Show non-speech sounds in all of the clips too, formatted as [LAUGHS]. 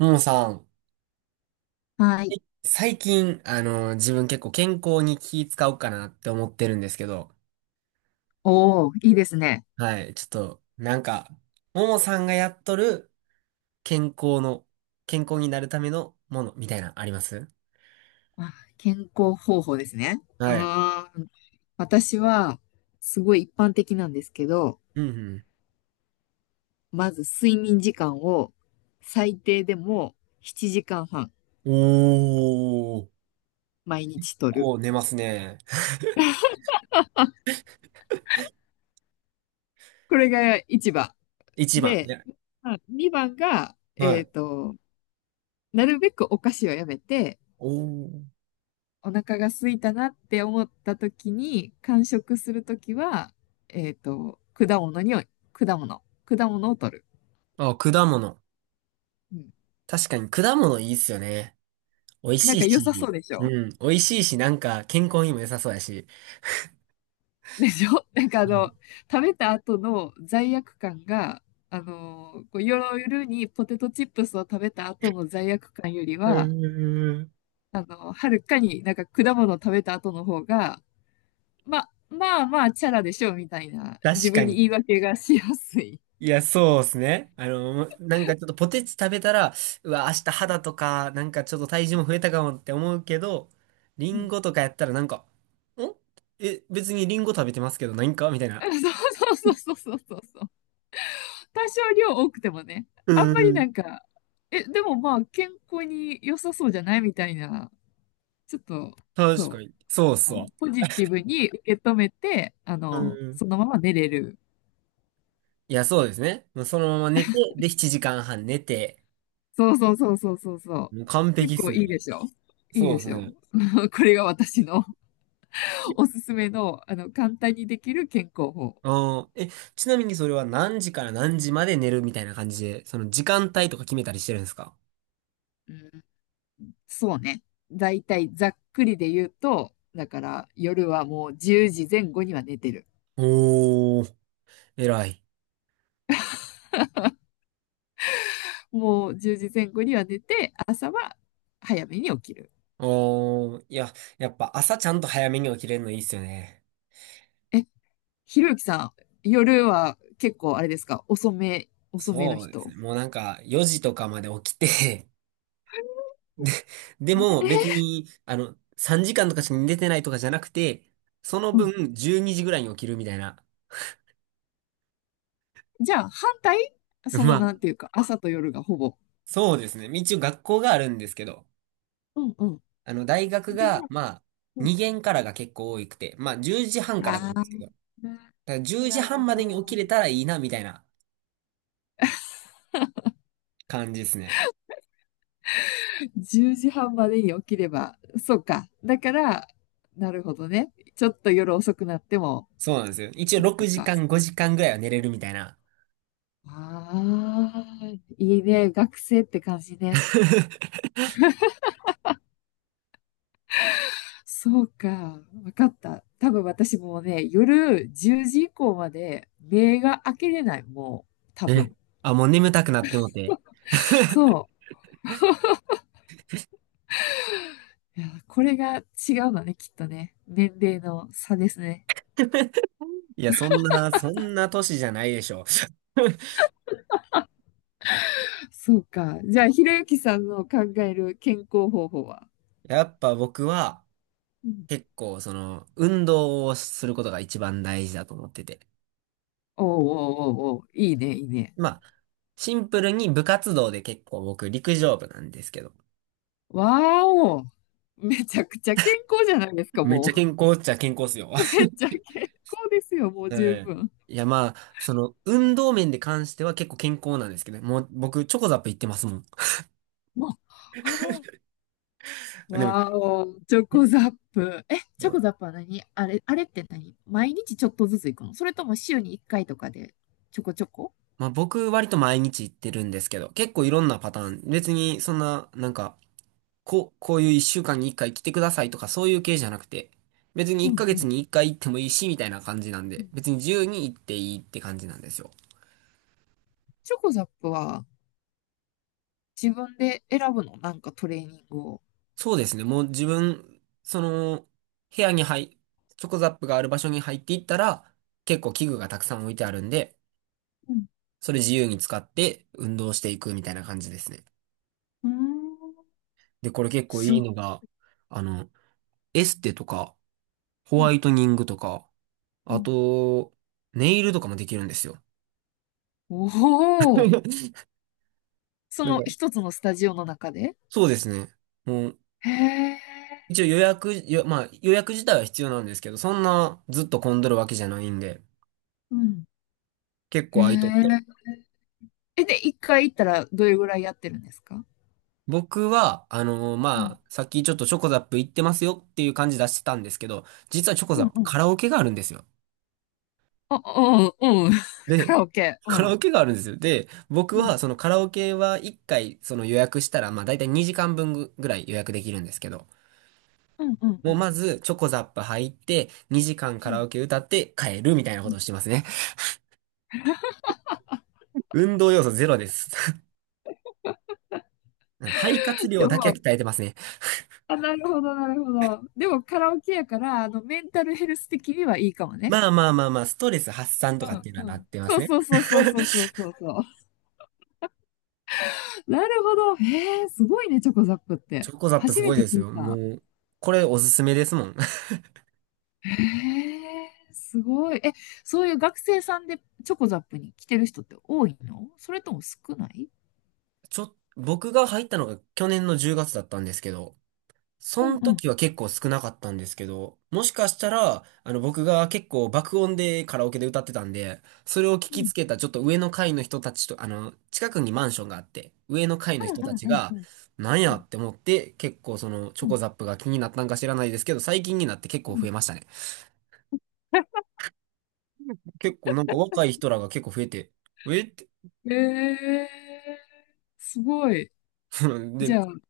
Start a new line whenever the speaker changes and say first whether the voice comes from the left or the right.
right: ももさん、
left: はい。
right: 最近、自分結構健康に気使おうかなって思ってるんですけど、
left: おお、いいですね。
right: はい、ちょっと、なんか、ももさんがやっとる健康の、健康になるためのものみたいな、あります？
left: あ、健康方法ですね。う
right: はい。
left: ーん。私は、すごい一般的なんですけど、
right: うん、
left: まず睡眠時間を最低でも7時間半
right: うん。おー、
left: 毎日とる。
right: こう寝ますね。[LAUGHS]
left: これが一番。
right: 一番。い
left: で、
right: や、
left: まあ2番が、
right: はい。
left: なるべくお菓子をやめて、
right: おー。
left: お腹が空いたなって思った時に、間食するときは、果物に、果物を取る。
right: あ、果物。
left: うん、
right: 確かに果物いいっすよね。美味
left: なん
right: しい
left: か良さそ
right: し、
left: うでし
right: う
left: ょ。
right: ん、美味しいし、なんか健康にも良さそうやし。
left: [LAUGHS] でしょ、なんか
right: うん。
left: 食べた後の罪悪感が、こう夜にポテトチップスを食べた後の罪悪感より
right: う
left: は、
right: ーん、
left: はるかになんか果物を食べた後の方が、ま、あまあまあ、チャラでしょうみたいな、自
right: 確か
left: 分に
right: に。
left: 言い訳がしやすい。
right: いや、そうですね。なんかちょっとポテチ食べたら、うわ、明日肌とか、なんかちょっと体重も増えたかもって思うけど、リ
left: う
right: ン
left: ん。
right: ゴとかやったらなんか、んえ、別にリンゴ食べてますけど、何かみたい
left: [LAUGHS]
right: な。
left: あ、そうそうそうそうそうそう。多少量多くてもね、
right: う
left: あんまりな
right: ん。
left: んか、え、でもまあ、健康に良さそうじゃないみたいな、ちょっと、
right: 確か
left: そ
right: に。そう
left: う。
right: そ
left: のポジティブに受け止めて、
right: う。うん。
left: そのまま寝れる。
right: いや、そうですね。もうそのまま寝て、で、7時間半寝て、
left: そうそうそうそうそうそう。
right: もう完
left: 結
right: 璧っす
left: 構
right: ね。
left: いいでしょ。いい
right: そう
left: で
right: です
left: しょ。
right: ね。
left: [LAUGHS] これが私の [LAUGHS] おすすめの、簡単にできる健康法。
right: あん。ちなみにそれは何時から何時まで寝るみたいな感じで、その時間帯とか決めたりしてるんですか？
left: うん、そうね。だいたいざっくりで言うと、だから夜はもう10時前後には寝てる。
right: おー、偉い。
left: もう10時前後には寝て、あ、早めに起きる。
right: おー、いや、やっぱ朝ちゃんと早めに起きれるのいいっすよね。
left: え、ひろゆきさん、夜は結構あれですか、遅めの
right: そうです
left: 人？
right: ね。もうなんか4時とかまで起きて [LAUGHS] で、で
left: え
right: も別
left: ー
right: に、3時間とかしか寝てないとかじゃなくて、その
left: うん。
right: 分12時ぐらいに起きるみたいな。
left: じゃあ、反対、
right: [LAUGHS]
left: そ
right: ま
left: の、
right: あ、
left: なんていうか、朝と夜がほぼ。
right: そうですね。一応学校があるんですけど、
left: うんうん。
right: 大学
left: で
right: が、
left: も、
right: まあ、
left: うん。
right: 2限からが結構多くて、まあ、10時半からな
left: あ
right: んで
left: あ、
right: すけど、だから10時
left: なる
right: 半ま
left: ほ
right: で
left: ど。
right: に起きれたらいいな、みたいな感じですね。
left: 10時半までに起きれば、そうか。だから、なるほどね。ちょっと夜遅くなっても、
right: そうなんですよ。一応
left: なんと
right: 6
left: か。
right: 時間、5時間ぐらいは寝れるみたいな。
left: ああ、いいね。学生って感じね。
right: [LAUGHS]
left: そうか。わかった。多分私もうね、夜10時以降まで目が開けれない。もう、多
right: え、
left: 分。
right: あ、もう眠たくなってもて。
left: そう。いや、これが違うのね、きっとね。年齢の差ですね。
right: いや、そんな、そんな年じゃないでしょ。[LAUGHS]
left: そうか。じゃあ、ひろゆきさんの考える健康方法は？
right: やっぱ僕は、
left: うん、
right: 結構、運動をすることが一番大事だと思ってて。
left: おうおうおうおう、いいね、いいね。
right: まあ、シンプルに部活動で結構僕、陸上部なんですけど。
left: わーお、めちゃくちゃ健康じゃないですか、
right: めっち
left: も
right: ゃ
left: う。
right: 健康っちゃ健康っすよ。
left: めっ
right: [LAUGHS]
left: ちゃ健康ですよ、もう
right: う
left: 十
right: ん。
left: 分。
right: いや、まあ、運動面で関しては結構健康なんですけど、もう僕、チョコザップ行ってますもん。
left: もう、あー、
right: あ、でも、
left: わーお、チョ
right: ね。
left: コザップ。え、チ
right: う
left: ョコ
right: ん。
left: ザップは何あれ、あれって何、毎日ちょっとずつ行くの、それとも週に1回とかで、ちょこちょこ。
right: まあ、僕割と毎日行ってるんですけど、結構いろんなパターン、別にそんな、なんか、こういう一週間に一回来てくださいとかそういう系じゃなくて、別に
left: う
right: 一
left: ん
right: ヶ
left: う
right: 月
left: ん。
right: に一回行ってもいいし、みたいな感じなんで、別に自由に行っていいって感じなんですよ。
left: チョコザップは、自分で選ぶの、なんかトレーニングを？
right: そうですね、もう自分、部屋に入、チョコザップがある場所に入っていったら、結構器具がたくさん置いてあるんで、
left: うん。
right: それ自由に使って運動していくみたいな感じですね。
left: うーん。
right: で、これ結構い
left: す
right: い
left: ご、
right: のが、あの、エステとか、ホ
left: うん。
right: ワイトニングとか、
left: う
right: あ
left: ん。
right: と、ネイルとかもできるんですよ。
left: おお、
right: [LAUGHS] だか
left: そ
right: ら
left: の一つのスタジオの中で。
right: そうですね。もう、
left: へえ、
right: 一応予約、よまあ予約自体は必要なんですけど、そんなずっと混んどるわけじゃないんで、
left: うん。
right: 結
left: へ
right: 構
left: え。
right: 空いとって。
left: え、で、一回行ったらどれぐらいやってるんですか？
right: 僕は、
left: うん。
right: まあ、さっきちょっとチョコザップ行ってますよっていう感じ出してたんですけど、実はチョコ
left: う
right: ザッ
left: ん
right: プ
left: うん。
right: カラオケがあるんですよ。
left: あ、うん、うん。[LAUGHS]
right: で、
left: カラオケ。う
right: カラ
left: ん。
right: オケがあるんですよ。で、僕
left: う
right: は
left: ん。
right: そのカラオケは1回予約したら、まあ大体2時間分ぐぐらい予約できるんですけど、
left: うん、うん、う
right: もう
left: ん。
right: まずチョコザップ入って、2時間
left: う
right: カラ
left: ん
right: オケ歌って帰るみたいなこ
left: う
right: とを
left: ん。
right: してますね。[LAUGHS] 運動要素ゼロです。うん。肺活量
left: で
right: だけは
left: も、
right: 鍛えてますね。
left: あ、なるほど、なるほど。でもカラオケやから、メンタルヘルス的にはいいかもね。
right: まあまあまあまあ、ストレス発散
left: う
right: とかっていうのは
left: ん、う
right: なっ
left: ん。
right: てま
left: そ
right: す
left: う
right: ね。
left: そうそうそうそうそうそう。なるほど。へえ、すごいね、チョコザップっ
right: チ
left: て。
right: ョコザップ
left: 初
right: す
left: め
right: ごい
left: て
right: です
left: 聞い
right: よ。も
left: た。
right: う、これおすすめですもん。[LAUGHS]
left: へえ、すごい。え、そういう学生さんでチョコザップに来てる人って多いの、それとも少ない？
right: 僕が入ったのが去年の10月だったんですけど、そ
left: うん
right: の
left: うん。
right: 時は結構少なかったんですけど、もしかしたら、僕が結構爆音でカラオケで歌ってたんで、それを聞
left: う
right: き
left: ん
right: つけたちょっと上の階の人たちと、近くにマンションがあって、上の階の
left: う
right: 人
left: ん
right: た
left: うん
right: ち
left: うん
right: が、
left: うん
right: なん
left: う
right: や
left: ん
right: って思って、結構そのチ
left: う
right: ョコ
left: ん
right: ザップが気になったんか知らないですけど、最近になって結構増
left: う
right: えましたね。結構なんか若い人らが結構増えて、えって、
left: ん。へえ、すごい。
right: [LAUGHS]
left: じ
right: で、
left: ゃあ、うん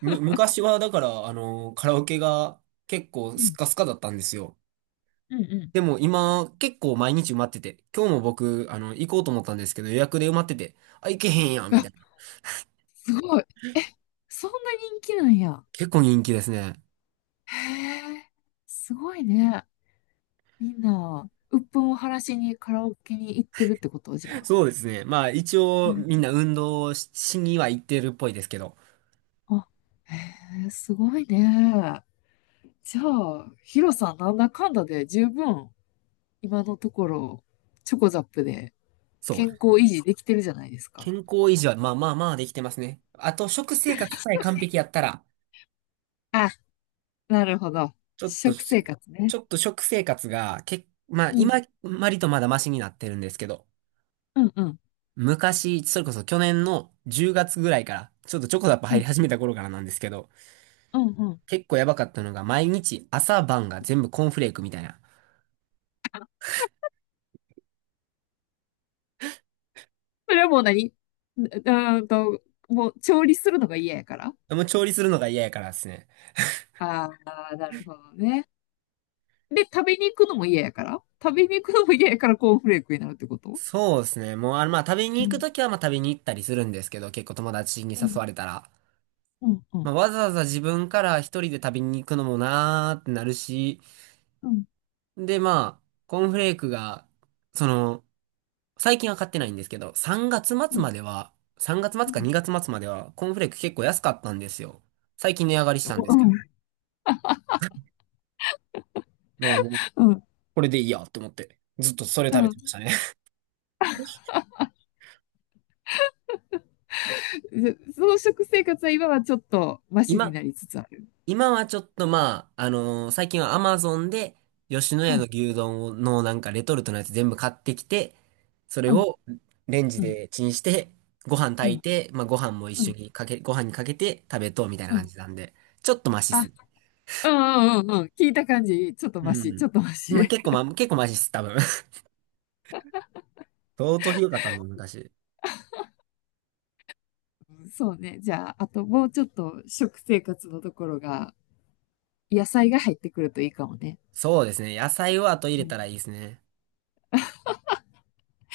right: 昔はだから、カラオケが結構
left: う
right: スッ
left: ん
right: カスカだったんですよ。
left: うん、
right: でも今結構毎日埋まってて、今日も僕、行こうと思ったんですけど予約で埋まってて、あ、行けへんやん、み
left: あ、
right: たいな。
left: すごい。え、そんな人気なんや。
right: 結構人気ですね。
left: へえ、すごいね。みんな、鬱憤を晴らしにカラオケに行ってるってことじゃん。
right: そうですね。まあ一応みんな運動しには行ってるっぽいですけど、
left: あ、へえ、すごいね。じゃあ、ヒロさん、なんだかんだで十分、今のところ、チョコザップで
right: そう。
left: 健康維持できてるじゃないですか。
right: 健康維持はまあまあまあできてますね。あと食生活さえ完璧やったら、
left: あ、なるほど。
right: ちょっと、
left: 食
right: ち
left: 生活ね。
right: ょっと食生活が、まあ
left: うん。
right: 今、割とまだマシになってるんですけど、
left: うんうん。
right: 昔、それこそ去年の10月ぐらいから、ちょっとチョコザップ
left: う
right: 入り
left: ん。
right: 始めた頃からなんですけど、
left: うんうん。
right: 結構やばかったのが、毎日朝晩が全部コーンフレークみたいな。
left: それはもう何、うーんと、もう調理するのが嫌やから？
right: もう調理するのが嫌やからですね。
left: ああー、なるほどね。で、食べに行くのも嫌やから、食べに行くのも嫌やからコーンフレークになるってこと？
right: そうですね。もう、まあ、食べに
left: う
right: 行く
left: ん。
right: ときは、まあ、食べに行ったりするんですけど、結構友達に
left: う
right: 誘
left: ん。
right: われたら。
left: うん。う
right: まあ、
left: ん。
right: わざわざ自分から一人で食べに行くのもなーってなるし、
left: うん。
right: で、まあ、コーンフレークが、その、最近は買ってないんですけど、3月
left: う
right: 末ま
left: ん。
right: では、3月末
left: う
right: か
left: ん
right: 2月末までは、コーンフレーク結構安かったんですよ。最近値上がりしたんです
left: う
right: けど。
left: ん、
right: だからもう、
left: うん、
right: これでいいやと思って、ずっとそれ
left: う
right: 食べ
left: ん。
right: てましたね。
left: その食生活は今はちょっとマシに
right: 今、
left: なりつつある。
right: 今はちょっとまあ、最近はアマゾンで、吉野
left: う
right: 家の
left: ん、
right: 牛丼のなんかレトルトのやつ全部買ってきて、それ
left: うん、
right: をレンジ
left: うん、
right: でチンして、ご飯
left: う
right: 炊い
left: ん、
right: て、まあご飯も一
left: う
right: 緒
left: ん、
right: にかけ、ご飯にかけて食べとうみたいな
left: う
right: 感
left: ん。
right: じなんで、ちょっとマシっ
left: あ、
right: す。
left: うんうんうんうん。聞いた感じ、ちょっと
right: う
left: マシ、ちょ
right: ん。
left: っとマ
right: まあ
left: シ。
right: 結構マシっす、多分。[LAUGHS] 相当ひどかったんだ、昔。
left: うん、そうね。じゃあ、あともうちょっと食生活のところが、野菜が入ってくるといいかもね。
right: そうですね。野菜を後入
left: う
right: れた
left: ん、
right: らいいですね。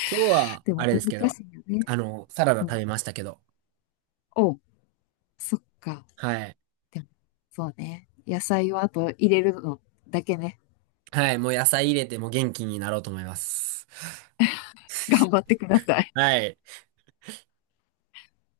right: 今日は、
left: で
right: あ
left: も
right: れで
left: 難
right: すけど、
left: しいよね。
right: サラダ
left: う
right: 食
left: ん。
right: べましたけど。
left: お、そっか。
right: はい。
left: でも、そうね。野菜をあと入れるのだけね。
right: はい、もう野菜入れても元気になろうと思います。
left: 頑張ってください。
right: はい。